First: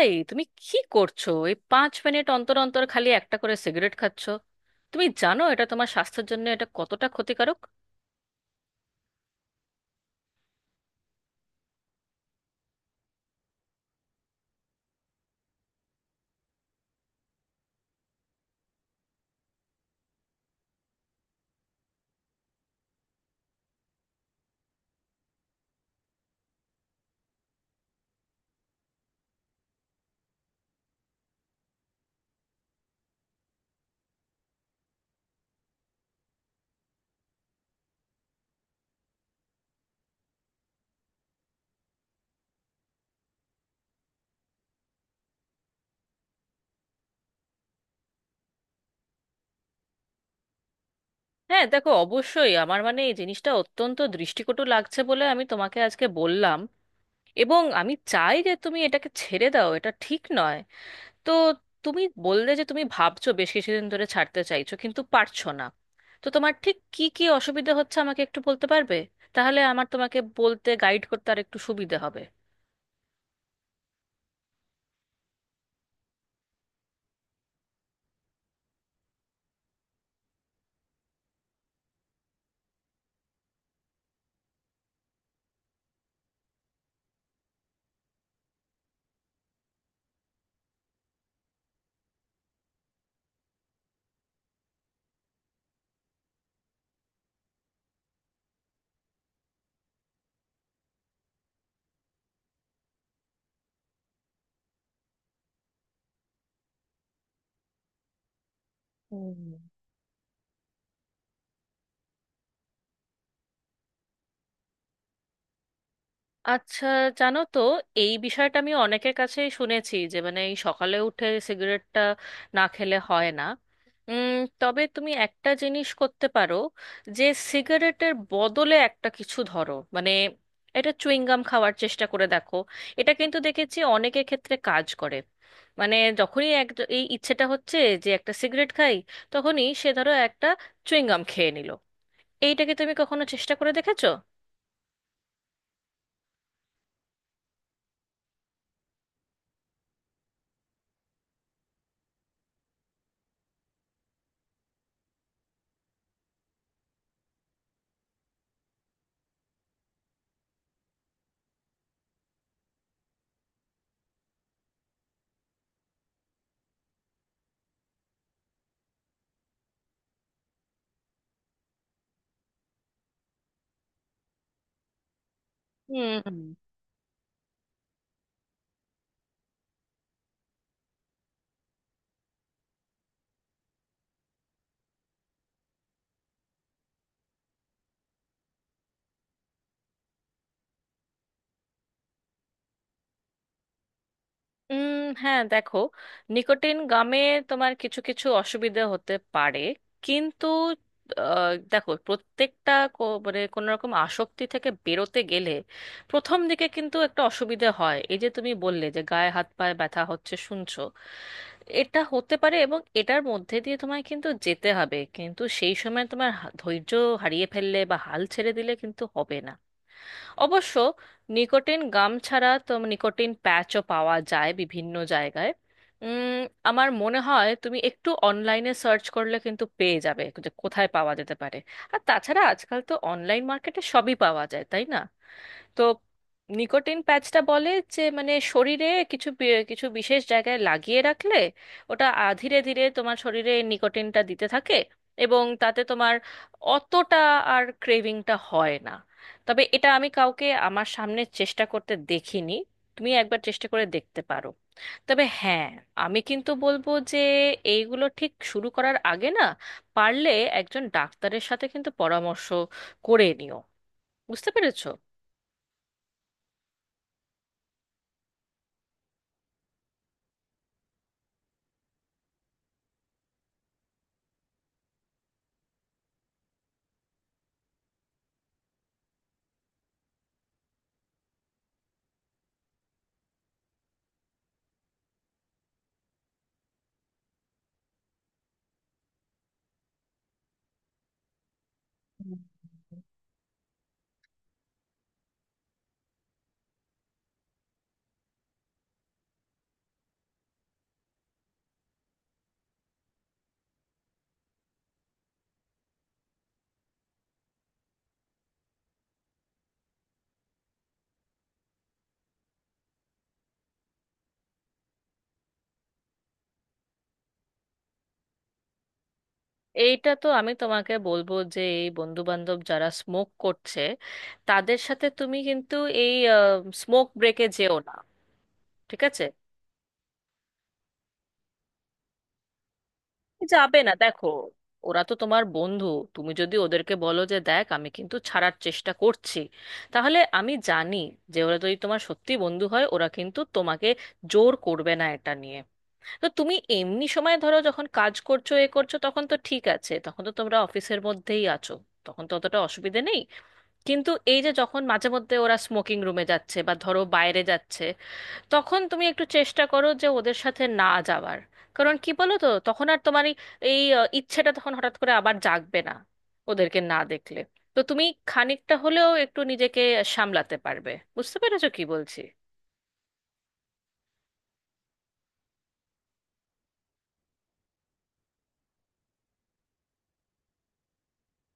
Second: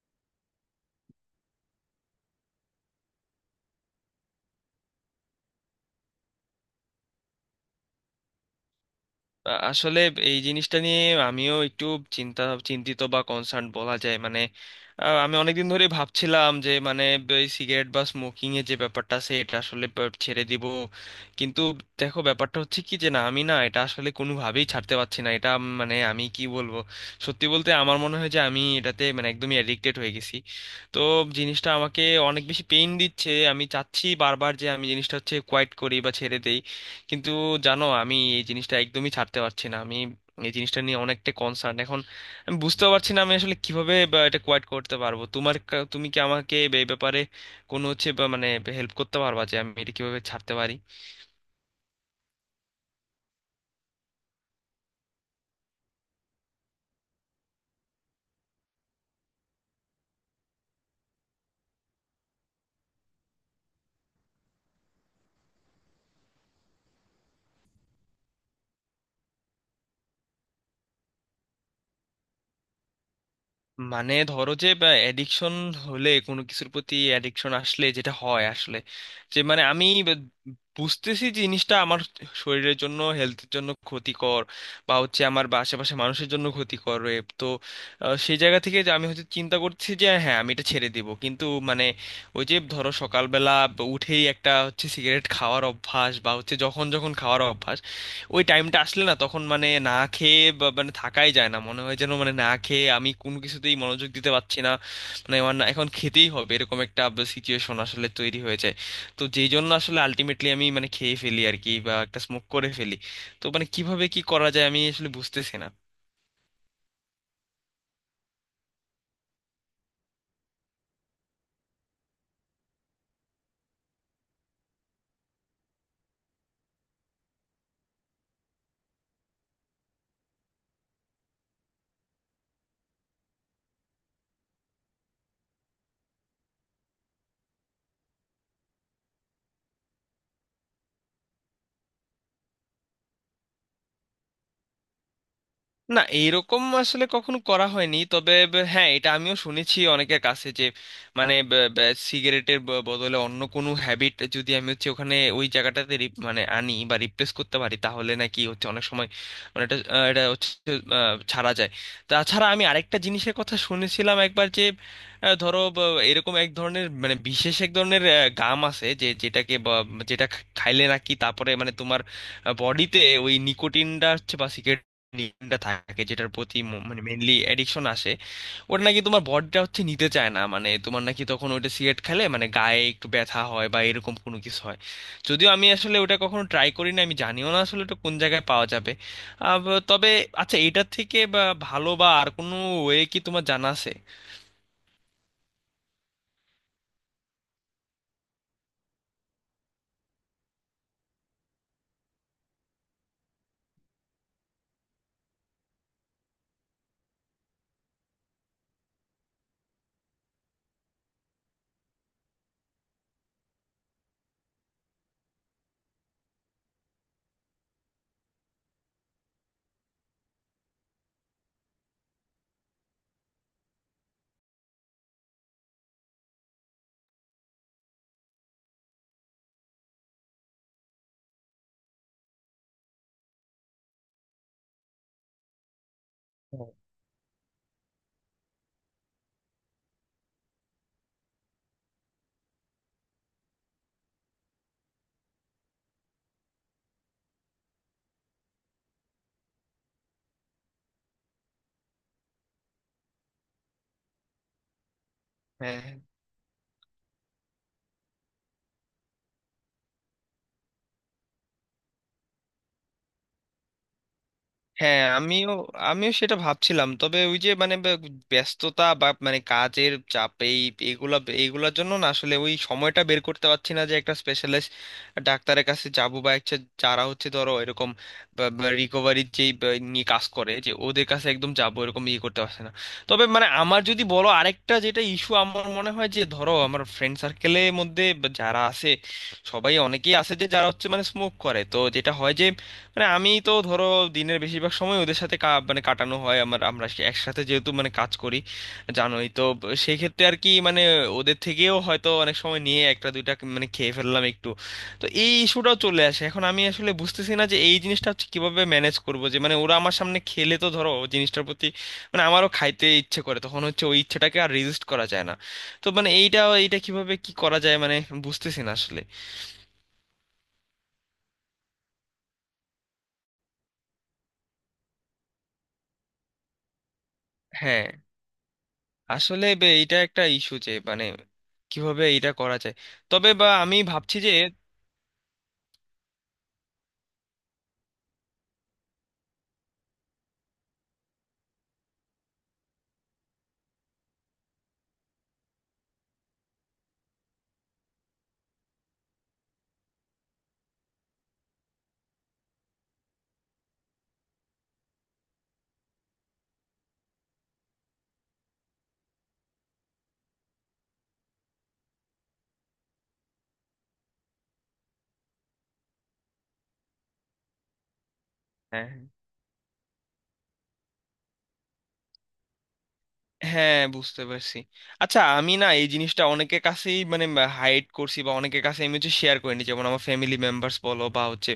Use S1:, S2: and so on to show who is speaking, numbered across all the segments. S1: এই তুমি কি করছো? এই 5 মিনিট অন্তর অন্তর খালি একটা করে সিগারেট খাচ্ছ? তুমি জানো এটা তোমার স্বাস্থ্যের জন্য এটা কতটা ক্ষতিকারক?
S2: আসলে এই জিনিসটা নিয়ে আমিও একটু চিন্তা চিন্তিত বা কনসার্ন বলা যায়। আমি অনেকদিন ধরে ভাবছিলাম যে এই সিগারেট বা স্মোকিং এর যে ব্যাপারটা আছে এটা আসলে ছেড়ে দিব। কিন্তু দেখো, ব্যাপারটা হচ্ছে কি যে না, আমি না এটা আসলে কোনোভাবেই ছাড়তে পারছি না। মানে আমি কি বলবো, সত্যি বলতে আমার মনে হয় যে আমি এটাতে মানে একদমই অ্যাডিক্টেড হয়ে গেছি। তো জিনিসটা আমাকে অনেক বেশি পেইন দিচ্ছে। আমি চাচ্ছি বারবার যে আমি জিনিসটা হচ্ছে কোয়াইট করি বা ছেড়ে দেই, কিন্তু জানো, আমি এই জিনিসটা একদমই ছাড়তে পারছি না। আমি এই জিনিসটা নিয়ে অনেকটা কনসার্ন এখন। আমি বুঝতেও পারছি না আমি আসলে কিভাবে বা এটা কোয়াইট করতে পারবো। তুমি কি আমাকে এই ব্যাপারে কোনো হচ্ছে বা মানে হেল্প করতে পারবা যে আমি এটা কিভাবে ছাড়তে পারি?
S1: হ্যাঁ, দেখো, অবশ্যই আমার, মানে, এই জিনিসটা অত্যন্ত দৃষ্টিকটু লাগছে বলে আমি তোমাকে আজকে বললাম। এবং আমি চাই যে তুমি এটাকে ছেড়ে দাও, এটা ঠিক নয়। তো তুমি বললে যে তুমি ভাবছো বেশ কিছুদিন ধরে ছাড়তে চাইছো কিন্তু পারছো না। তো তোমার ঠিক কি কি অসুবিধা হচ্ছে আমাকে একটু বলতে পারবে? তাহলে আমার তোমাকে বলতে, গাইড করতে আর একটু সুবিধা হবে।
S2: মানে ধরো যে অ্যাডিকশন হলে, কোনো কিছুর প্রতি অ্যাডিকশন আসলে যেটা হয় আসলে যে মানে বুঝতেছি যে জিনিসটা আমার শরীরের জন্য, হেলথের জন্য ক্ষতিকর বা হচ্ছে আমার বা আশেপাশে মানুষের জন্য ক্ষতিকর, এ তো। সেই জায়গা থেকে যে আমি হচ্ছে চিন্তা করছি যে হ্যাঁ, আমি এটা ছেড়ে দিব। কিন্তু মানে ওই যে ধরো সকালবেলা উঠেই একটা হচ্ছে সিগারেট খাওয়ার অভ্যাস বা হচ্ছে যখন যখন খাওয়ার অভ্যাস, ওই টাইমটা আসলে না, তখন মানে না খেয়ে মানে থাকাই যায় না মনে হয়, যেন মানে না খেয়ে আমি কোনো কিছুতেই মনোযোগ দিতে পারছি না। মানে আমার না এখন খেতেই হবে, এরকম একটা সিচুয়েশন আসলে তৈরি হয়ে যায়। তো যেই
S1: হুম।
S2: জন্য আসলে আলটিমেটলি আমি মানে খেয়ে ফেলি আর কি, বা একটা স্মোক করে ফেলি। তো মানে কিভাবে কি করা যায় আমি আসলে বুঝতেছি না।
S1: আচ্ছা, জানো তো, এই বিষয়টা আমি অনেকের কাছেই শুনেছি যে, মানে, এই সকালে উঠে সিগারেটটা না খেলে হয় না। উম, তবে তুমি একটা জিনিস করতে পারো, যে সিগারেটের বদলে একটা কিছু, ধরো মানে, এটা চুইংগাম খাওয়ার চেষ্টা করে দেখো। এটা কিন্তু দেখেছি অনেকের ক্ষেত্রে কাজ করে। মানে যখনই এক, এই ইচ্ছেটা হচ্ছে যে একটা সিগারেট খাই, তখনই সে ধরো একটা চুইংগাম খেয়ে নিল। এইটাকে তুমি কখনো চেষ্টা করে দেখেছো?
S2: না, এইরকম আসলে কখনো করা হয়নি। তবে হ্যাঁ, এটা আমিও শুনেছি অনেকের কাছে যে মানে সিগারেটের বদলে অন্য কোনো হ্যাবিট যদি আমি হচ্ছে ওখানে ওই জায়গাটাতে মানে আনি বা রিপ্লেস করতে পারি, তাহলে নাকি হচ্ছে অনেক সময় এটা হচ্ছে ছাড়া যায়। তাছাড়া আমি আরেকটা জিনিসের কথা শুনেছিলাম একবার যে ধরো, এরকম এক ধরনের মানে বিশেষ এক ধরনের গাম আছে যে যেটা খাইলে নাকি তারপরে মানে তোমার বডিতে ওই নিকোটিনটা হচ্ছে বা cigarette নিকোটিনটা থাকে, যেটার
S1: হুম।
S2: প্রতি মানে মেনলি অ্যাডিকশন আসে, ওটা নাকি তোমার বডিটা হচ্ছে নিতে চায় না। মানে তোমার নাকি তখন ওটা সিগারেট খেলে মানে গায়ে একটু ব্যথা হয় বা এরকম কোনো কিছু হয়। যদিও আমি আসলে ওটা কখনো ট্রাই করি না, আমি জানিও না আসলে ওটা কোন জায়গায় পাওয়া যাবে। তবে আচ্ছা, এটার থেকে বা ভালো বা আর কোনো ওয়ে কি তোমার জানা আছে?
S1: উম হ্যাঁ, দেখো, নিকোটিন গামে তোমার কিছু কিছু অসুবিধা হতে পারে, কিন্তু দেখো, প্রত্যেকটা মানে কোনো রকম আসক্তি থেকে বেরোতে গেলে প্রথম দিকে কিন্তু একটা অসুবিধা হয়। এই যে তুমি বললে যে গায়ে হাত পায়ে ব্যথা হচ্ছে শুনছো, এটা হতে পারে এবং এটার মধ্যে দিয়ে তোমায় কিন্তু যেতে হবে। কিন্তু সেই সময় তোমার ধৈর্য হারিয়ে ফেললে বা হাল ছেড়ে দিলে কিন্তু হবে না। অবশ্য নিকোটিন গাম ছাড়া তো নিকোটিন প্যাচও পাওয়া যায় বিভিন্ন জায়গায়। উম, আমার মনে হয় তুমি একটু অনলাইনে সার্চ করলে কিন্তু পেয়ে যাবে যে কোথায় পাওয়া যেতে পারে। আর তাছাড়া আজকাল তো অনলাইন মার্কেটে সবই পাওয়া যায়, তাই না? তো নিকোটিন প্যাচটা বলে যে, মানে, শরীরে কিছু বিশেষ জায়গায় লাগিয়ে রাখলে ওটা ধীরে ধীরে তোমার শরীরে এই নিকোটিনটা দিতে থাকে, এবং তাতে তোমার অতটা আর ক্রেভিংটা হয় না। তবে এটা আমি কাউকে আমার সামনে চেষ্টা করতে দেখিনি। তুমি একবার চেষ্টা করে দেখতে পারো। তবে হ্যাঁ,
S2: হ্যাঁ,
S1: আমি কিন্তু বলবো যে এইগুলো ঠিক শুরু করার আগে না, পারলে একজন ডাক্তারের সাথে কিন্তু পরামর্শ করে নিও। বুঝতে পেরেছো?
S2: হ্যাঁ, আমিও, আমিও সেটা ভাবছিলাম। তবে ওই যে মানে ব্যস্ততা বা মানে কাজের চাপ, এই এগুলা এগুলার জন্য না আসলে ওই সময়টা বের করতে পারছি না যে একটা স্পেশালিস্ট ডাক্তারের কাছে যাব, বা একটা যারা হচ্ছে ধরো এরকম রিকভারির নিয়ে কাজ করে যে ওদের কাছে একদম যাবো, এরকম ইয়ে করতে পারছে না। তবে মানে আমার যদি বলো, আরেকটা যেটা ইস্যু আমার মনে হয় যে ধরো আমার ফ্রেন্ড সার্কেলের মধ্যে বা যারা আছে, অনেকেই আছে যে যারা হচ্ছে মানে স্মোক করে। তো যেটা হয় যে মানে আমি তো ধরো দিনের বেশিরভাগ সময় ওদের সাথে মানে কাটানো হয় আমার, আমরা একসাথে যেহেতু মানে কাজ করি, জানোই তো সেই ক্ষেত্রে আর কি। মানে ওদের থেকেও হয়তো অনেক সময় নিয়ে একটা দুইটা মানে খেয়ে ফেললাম একটু। তো এই ইস্যুটাও চলে আসে। এখন আমি আসলে বুঝতেছি না যে এই জিনিসটা হচ্ছে কিভাবে ম্যানেজ করব, যে মানে ওরা আমার সামনে খেলে তো ধরো জিনিসটার প্রতি মানে আমারও খাইতে ইচ্ছে করে। তখন হচ্ছে ওই ইচ্ছেটাকে আর রেজিস্ট করা যায় না। তো মানে এইটা এইটা কিভাবে কি করা যায় মানে বুঝতেছি না আসলে।
S1: এইটা তো আমি তোমাকে বলবো যে এই বন্ধু বান্ধব যারা স্মোক করছে তাদের সাথে তুমি কিন্তু এই স্মোক ব্রেকে যেও
S2: হ্যাঁ,
S1: না। ঠিক আছে?
S2: আসলে বে এটা একটা ইস্যু যে মানে কিভাবে এটা করা যায়। তবে বা আমি
S1: যাবে না,
S2: ভাবছি
S1: দেখো,
S2: যে
S1: ওরা তো তোমার বন্ধু। তুমি যদি ওদেরকে বলো যে দেখ আমি কিন্তু ছাড়ার চেষ্টা করছি, তাহলে আমি জানি যে ওরা যদি তোমার সত্যি বন্ধু হয়, ওরা কিন্তু তোমাকে জোর করবে না এটা নিয়ে। তো তুমি এমনি সময়, ধরো যখন কাজ করছো এ করছো, তখন তো ঠিক আছে, তখন তো তোমরা অফিসের মধ্যেই আছো, তখন তো অতটা অসুবিধে নেই। কিন্তু এই যে যখন মাঝে মধ্যে ওরা স্মোকিং রুমে যাচ্ছে বা ধরো বাইরে যাচ্ছে, তখন তুমি একটু চেষ্টা করো যে ওদের সাথে না যাওয়ার। কারণ কি বলো তো, তখন আর তোমার এই এই, আহ, ইচ্ছেটা তখন হঠাৎ করে আবার জাগবে না, ওদেরকে না দেখলে। তো তুমি খানিকটা
S2: হ্যাঁ।
S1: হলেও একটু নিজেকে সামলাতে পারবে। বুঝতে পেরেছো কি বলছি?
S2: হ্যাঁ, বুঝতে পারছি। আচ্ছা, আমি না এই জিনিসটা অনেকের কাছেই মানে হাইড করছি বা অনেকের কাছে আমি হচ্ছে শেয়ার করিনি, যেমন আমার ফ্যামিলি মেম্বার্স বলো বা হচ্ছে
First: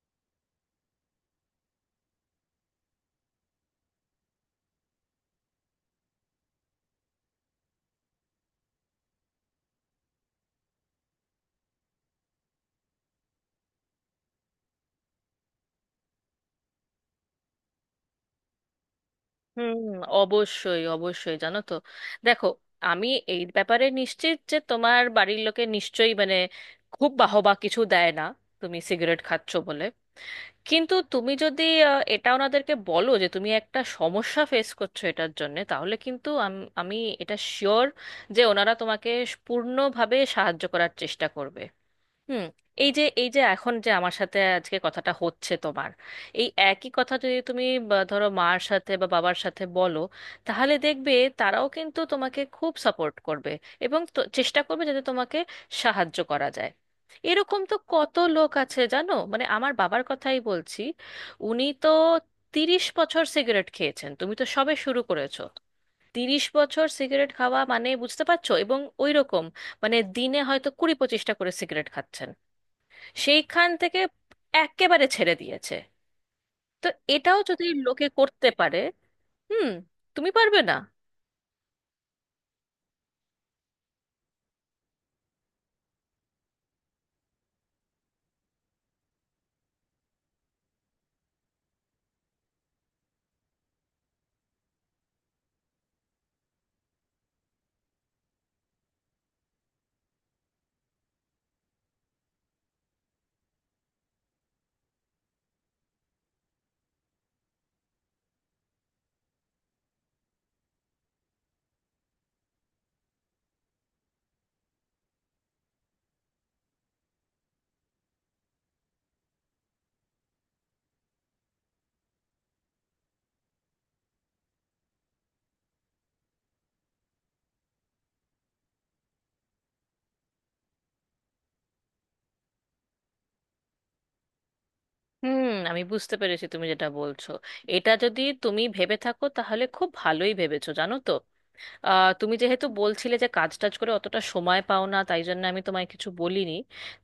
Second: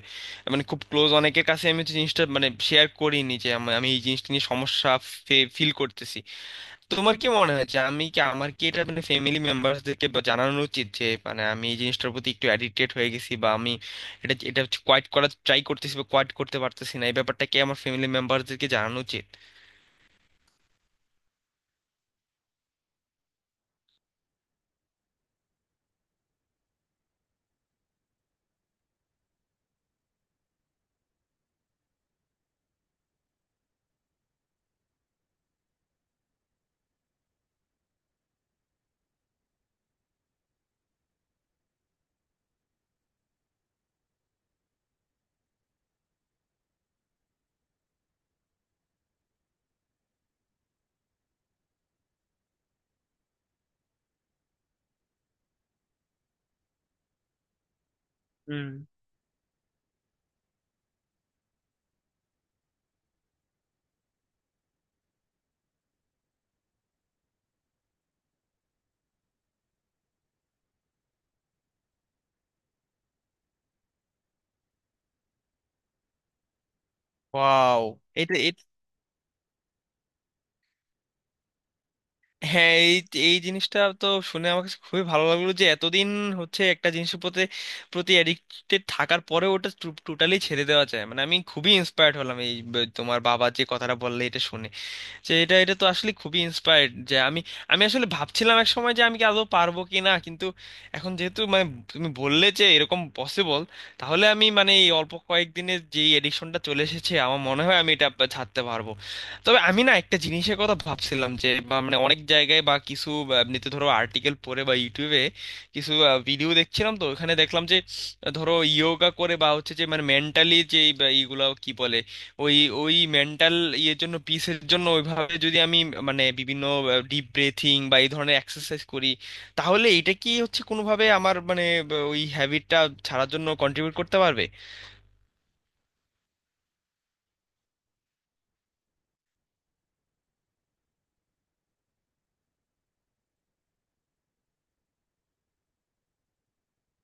S2: মানে খুব ক্লোজ অনেকের কাছে আমি হচ্ছে জিনিসটা মানে শেয়ার করিনি যে আমি আমি এই জিনিসটা নিয়ে সমস্যা ফিল করতেছি। তোমার কি মনে হয় যে আমি কি, আমার কি এটা মানে ফ্যামিলি মেম্বারসদেরকে জানানো উচিত যে মানে আমি এই জিনিসটার প্রতি একটু অ্যাডিক্টেড হয়ে গেছি বা আমি এটা এটা কোয়াইট করার ট্রাই করতেছি বা কোয়াইট করতে পারতেছি না, এই ব্যাপারটা কি আমার ফ্যামিলি মেম্বারসদেরকে জানানো উচিত?
S1: হুম। অবশ্যই অবশ্যই, জানো তো, দেখো, আমি এই ব্যাপারে নিশ্চিত যে তোমার বাড়ির লোকে নিশ্চয়ই, মানে, খুব বাহবা কিছু দেয় না তুমি সিগারেট খাচ্ছো বলে। কিন্তু তুমি যদি এটা ওনাদেরকে বলো যে তুমি একটা সমস্যা ফেস করছো এটার জন্যে, তাহলে কিন্তু আমি এটা শিওর যে ওনারা তোমাকে পূর্ণভাবে সাহায্য করার চেষ্টা করবে। হুম। এই যে এখন যে আমার সাথে আজকে কথাটা হচ্ছে তোমার, এই একই কথা যদি তুমি বা ধরো মার সাথে বা বাবার সাথে বলো, তাহলে দেখবে তারাও কিন্তু তোমাকে খুব সাপোর্ট করবে এবং চেষ্টা করবে যাতে তোমাকে সাহায্য করা যায়। এরকম তো কত লোক আছে, জানো, মানে আমার বাবার কথাই বলছি। উনি তো 30 বছর সিগারেট খেয়েছেন, তুমি তো সবে শুরু করেছো। তিরিশ বছর সিগারেট খাওয়া মানে বুঝতে পারছো, এবং ওই রকম, মানে দিনে হয়তো 20 25টা করে সিগারেট খাচ্ছেন। সেইখান থেকে একেবারে ছেড়ে দিয়েছে। তো এটাও যদি
S2: ওয়াও।
S1: লোকে
S2: এটা
S1: করতে
S2: এ-
S1: পারে, হুম, তুমি পারবে না?
S2: হ্যাঁ, এই এই জিনিসটা তো শুনে আমার কাছে খুবই ভালো লাগলো যে এতদিন হচ্ছে একটা জিনিসের প্রতি প্রতি অ্যাডিক্টেড থাকার পরে ওটা টোটালি ছেড়ে দেওয়া যায়। মানে আমি খুবই ইন্সপায়ার্ড হলাম এই তোমার বাবা যে কথাটা বললে এটা শুনে, যে এটা এটা তো আসলে খুবই ইন্সপায়ার্ড যে আমি, আমি আসলে ভাবছিলাম এক সময় যে আমি কি আদৌ পারবো কি না। কিন্তু এখন যেহেতু মানে তুমি বললে যে এরকম পসিবল, তাহলে আমি মানে এই অল্প কয়েকদিনে যেই এডিকশনটা চলে এসেছে আমার মনে হয় আমি এটা ছাড়তে পারবো। তবে আমি না একটা জিনিসের কথা ভাবছিলাম যে বা মানে অনেক জায়গায় বা কিছু বা এমনিতে ধরো আর্টিকেল পড়ে বা ইউটিউবে কিছু ভিডিও দেখছিলাম, তো ওখানে দেখলাম যে ধরো ইয়োগা করে বা হচ্ছে যে মানে মেন্টালি যে এইগুলা কি বলে, ওই ওই মেন্টাল ইয়ের জন্য, পিসের জন্য, ওইভাবে যদি আমি মানে বিভিন্ন ডিপ ব্রেথিং বা এই ধরনের এক্সারসাইজ করি, তাহলে এটা কি হচ্ছে কোনোভাবে আমার মানে ওই হ্যাবিটটা ছাড়ার জন্য কন্ট্রিবিউট করতে পারবে?
S1: হুম, আমি বুঝতে পেরেছি তুমি যেটা বলছো। এটা যদি তুমি ভেবে থাকো, তাহলে খুব ভালোই ভেবেছো, জানো তো। তুমি যেহেতু বলছিলে যে কাজ টাজ করে অতটা সময় পাও না, তাই জন্য আমি তোমায় কিছু বলিনি।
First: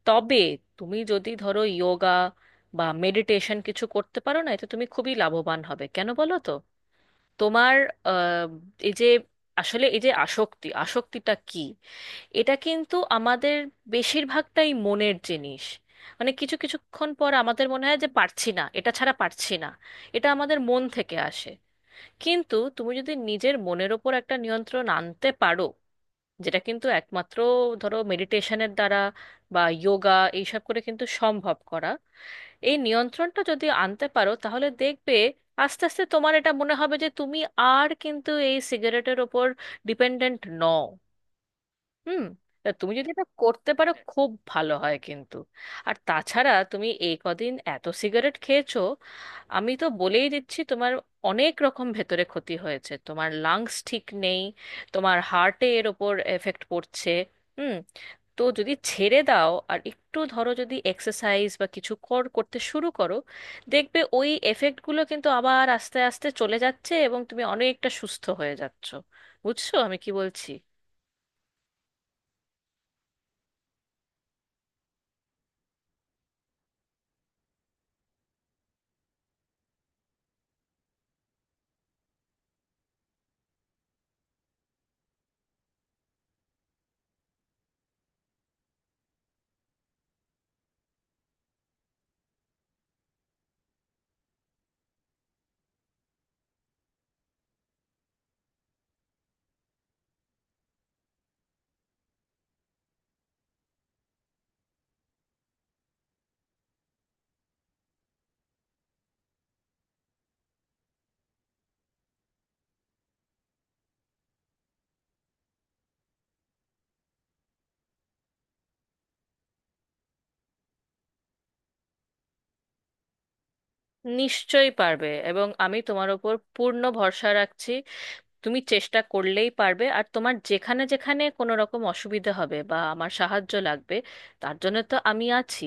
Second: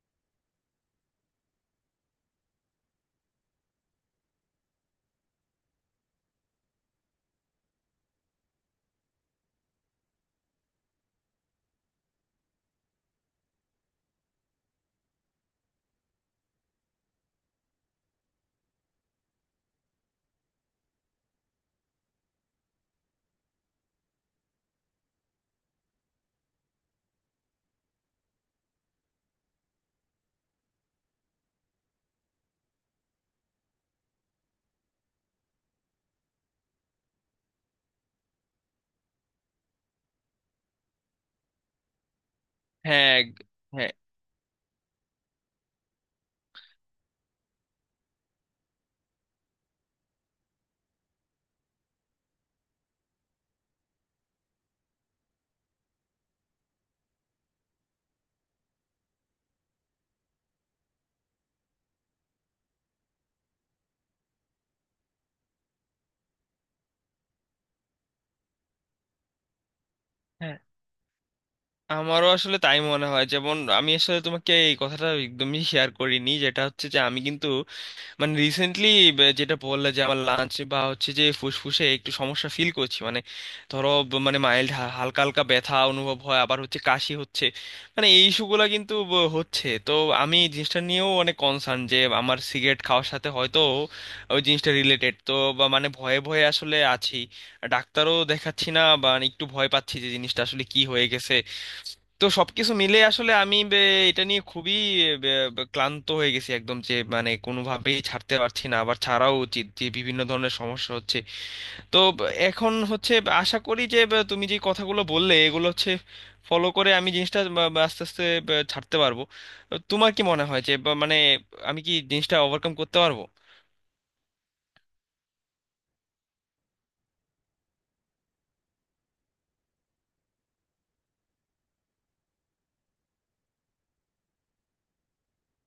S1: তবে তুমি যদি ধরো যোগা বা মেডিটেশন কিছু করতে পারো, না, এতে তুমি খুবই লাভবান হবে। কেন বলো তো? তোমার আহ, এই যে আসলে, এই যে, আসক্তিটা কি, এটা কিন্তু আমাদের বেশিরভাগটাই মনের জিনিস। মানে কিছু কিছুক্ষণ পর আমাদের মনে হয় যে পারছি না, এটা ছাড়া পারছি না। এটা আমাদের মন থেকে আসে। কিন্তু তুমি যদি নিজের মনের ওপর একটা নিয়ন্ত্রণ আনতে পারো, যেটা কিন্তু একমাত্র ধরো মেডিটেশনের দ্বারা বা যোগা এইসব করে কিন্তু সম্ভব করা, এই নিয়ন্ত্রণটা যদি আনতে পারো, তাহলে দেখবে আস্তে আস্তে তোমার এটা মনে হবে যে তুমি আর কিন্তু এই সিগারেটের ওপর ডিপেন্ডেন্ট নও। হুম। তা তুমি যদি
S2: হ্যাঁ
S1: এটা
S2: গ-
S1: করতে
S2: হ্যাঁ।
S1: পারো, খুব ভালো হয় কিন্তু। আর তাছাড়া তুমি এই কদিন এত সিগারেট খেয়েছো, আমি তো বলেই দিচ্ছি তোমার অনেক রকম ভেতরে ক্ষতি হয়েছে, তোমার লাংস ঠিক নেই, তোমার হার্টে এর ওপর এফেক্ট পড়ছে। হুম। তো যদি ছেড়ে দাও আর একটু ধরো যদি এক্সারসাইজ বা কিছু করতে শুরু করো, দেখবে ওই এফেক্টগুলো কিন্তু আবার আস্তে আস্তে চলে যাচ্ছে এবং তুমি অনেকটা সুস্থ হয়ে যাচ্ছ। বুঝছো আমি কি বলছি?
S2: হ্যাঁ, আমারও আসলে তাই মনে হয়। যেমন আমি আসলে তোমাকে এই কথাটা একদমই শেয়ার করিনি, যেটা হচ্ছে যে আমি কিন্তু মানে রিসেন্টলি, যেটা বললে, যে আমার লাঞ্চ বা হচ্ছে যে ফুসফুসে একটু সমস্যা ফিল করছি। মানে ধরো মানে মাইল্ড, হালকা হালকা ব্যথা অনুভব হয়, আবার হচ্ছে কাশি হচ্ছে, মানে এই ইস্যুগুলো কিন্তু হচ্ছে তো। আমি এই জিনিসটা নিয়েও অনেক কনসার্ন যে আমার সিগারেট খাওয়ার সাথে হয়তো ওই জিনিসটা রিলেটেড তো, বা মানে ভয়ে ভয়ে আসলে আছি। ডাক্তারও দেখাচ্ছি না, বা মানে একটু ভয় পাচ্ছি যে জিনিসটা আসলে কি হয়ে গেছে। তো সবকিছু মিলে আসলে এটা নিয়ে খুবই বে- বে- ক্লান্ত হয়ে গেছি একদম, যে মানে কোনোভাবেই ছাড়তে পারছি না, আবার ছাড়াও উচিত যে বিভিন্ন ধরনের সমস্যা হচ্ছে। তো এখন হচ্ছে আশা করি যে তুমি যে কথাগুলো বললে এগুলো হচ্ছে ফলো করে আমি জিনিসটা বা আস্তে আস্তে ছাড়তে পারবো। তোমার কি মনে হয় যে মানে আমি কি জিনিসটা ওভারকাম করতে পারবো?
S1: নিশ্চয়ই পারবে, এবং আমি তোমার ওপর পূর্ণ ভরসা রাখছি। তুমি চেষ্টা করলেই পারবে। আর তোমার যেখানে যেখানে কোনো রকম অসুবিধা হবে বা আমার সাহায্য লাগবে, তার জন্য তো আমি আছি।